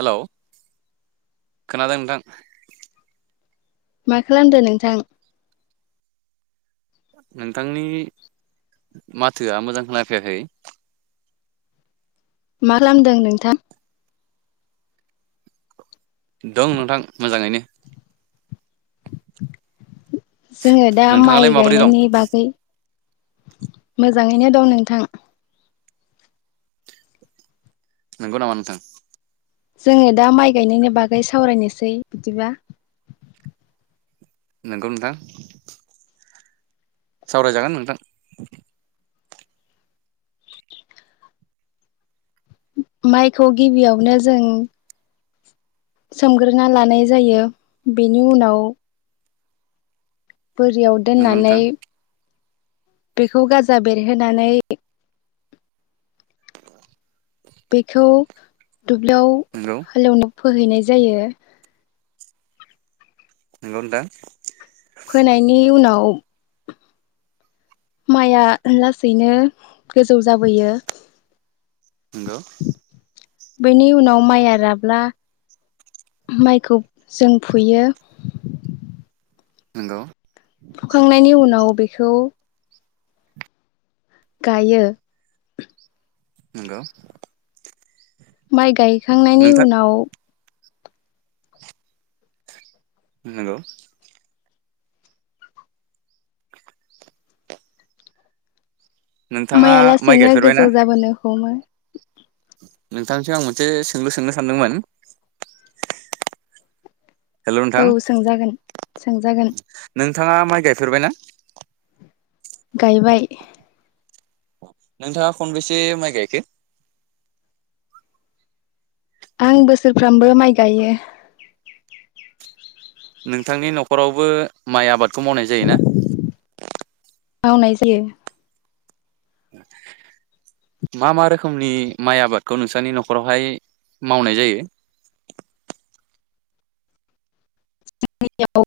Hello खोनादों नोंथां मा खालामदो नोंथां नोंथांनि माथोआ मोजां खोनाफैयाखै मा खालामदों नोंथां दं नोंथां मोजाङैनो जोङो दा माइ नोंथाङालाय माबोरै दं गायनायनि बागै मोजाङैनो दं नोंथां नोंगौ नामा नोंथां जोङो दा माइ गायनायनि बागै सावरायनोसै बिदिबा नोंगौ नोथां सावराय जागोन नोंथां माइखौ गिबियावनो जों सोमग्रोना लानाय जायो बेनि उनाव बोरियाव नंगौ दोननानै नोंथां बेखौ गाजा बेरहोनानै बेखौ दुब्लियाव नंगौ हालेवन' फोहैनाय जायो नोंगौ नोंथां औ माइआ लासैनो गोजौ जाबोयो नोंगौ बैनि उनाव माइआ राब्ला माइखौ जों फुयो नोंगौ फुखांनायनि उनाव बेखौ गायो नोंगौ माइ गायखांनायनि उनाव नोंगौ नोंथाङा माइ आ लासैनो गायफेरबायना गोजौ जाबोनो हमो। नोंथांनिसिम आं मोनसे सोंलु सोंनो सानदोंमोन। हेल' नोंथां औ सोंजागोन सोंजागोन नोंथाङा माइ गायफेरबायना? गायबाय नोंथाङा खनबेसे माइ गायखो? आं बोसोरफ्रामबो माइ गायो। नोंथांनि न'खरावबो माइ आबादखौ मावनाय जायोना। मावनाय जायो। मा मा रोखोमनि माइ आबादखौ नोंसोरनि न'खरावहाय मावनाय जायो। जोंनिआव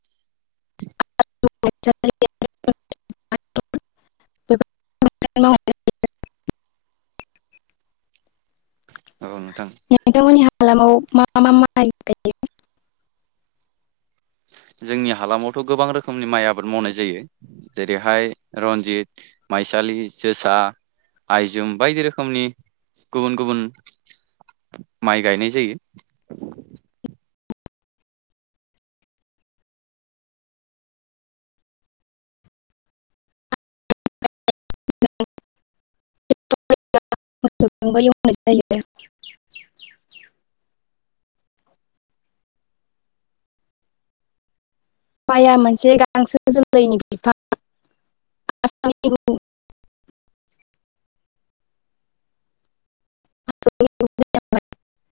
[unintelligible] [inaudible] नोंथांमोननि हालामाव मा मा मा [unintelligible] जोंनि हालामावथ' गोबां रोखोमनि माइ आबाद मावनाय जायो जेरैहाय रन्जित माइसालि जोसा आइजुम बायदि रोखोमनि गुबुन गुबुन माइ गायनाय जायो। [unintelligible] मोसौजोंबो एवनाय जायो। माया मोनसे गांसो जोलैनि बिफां आसामनि गुबुन [unintelligible]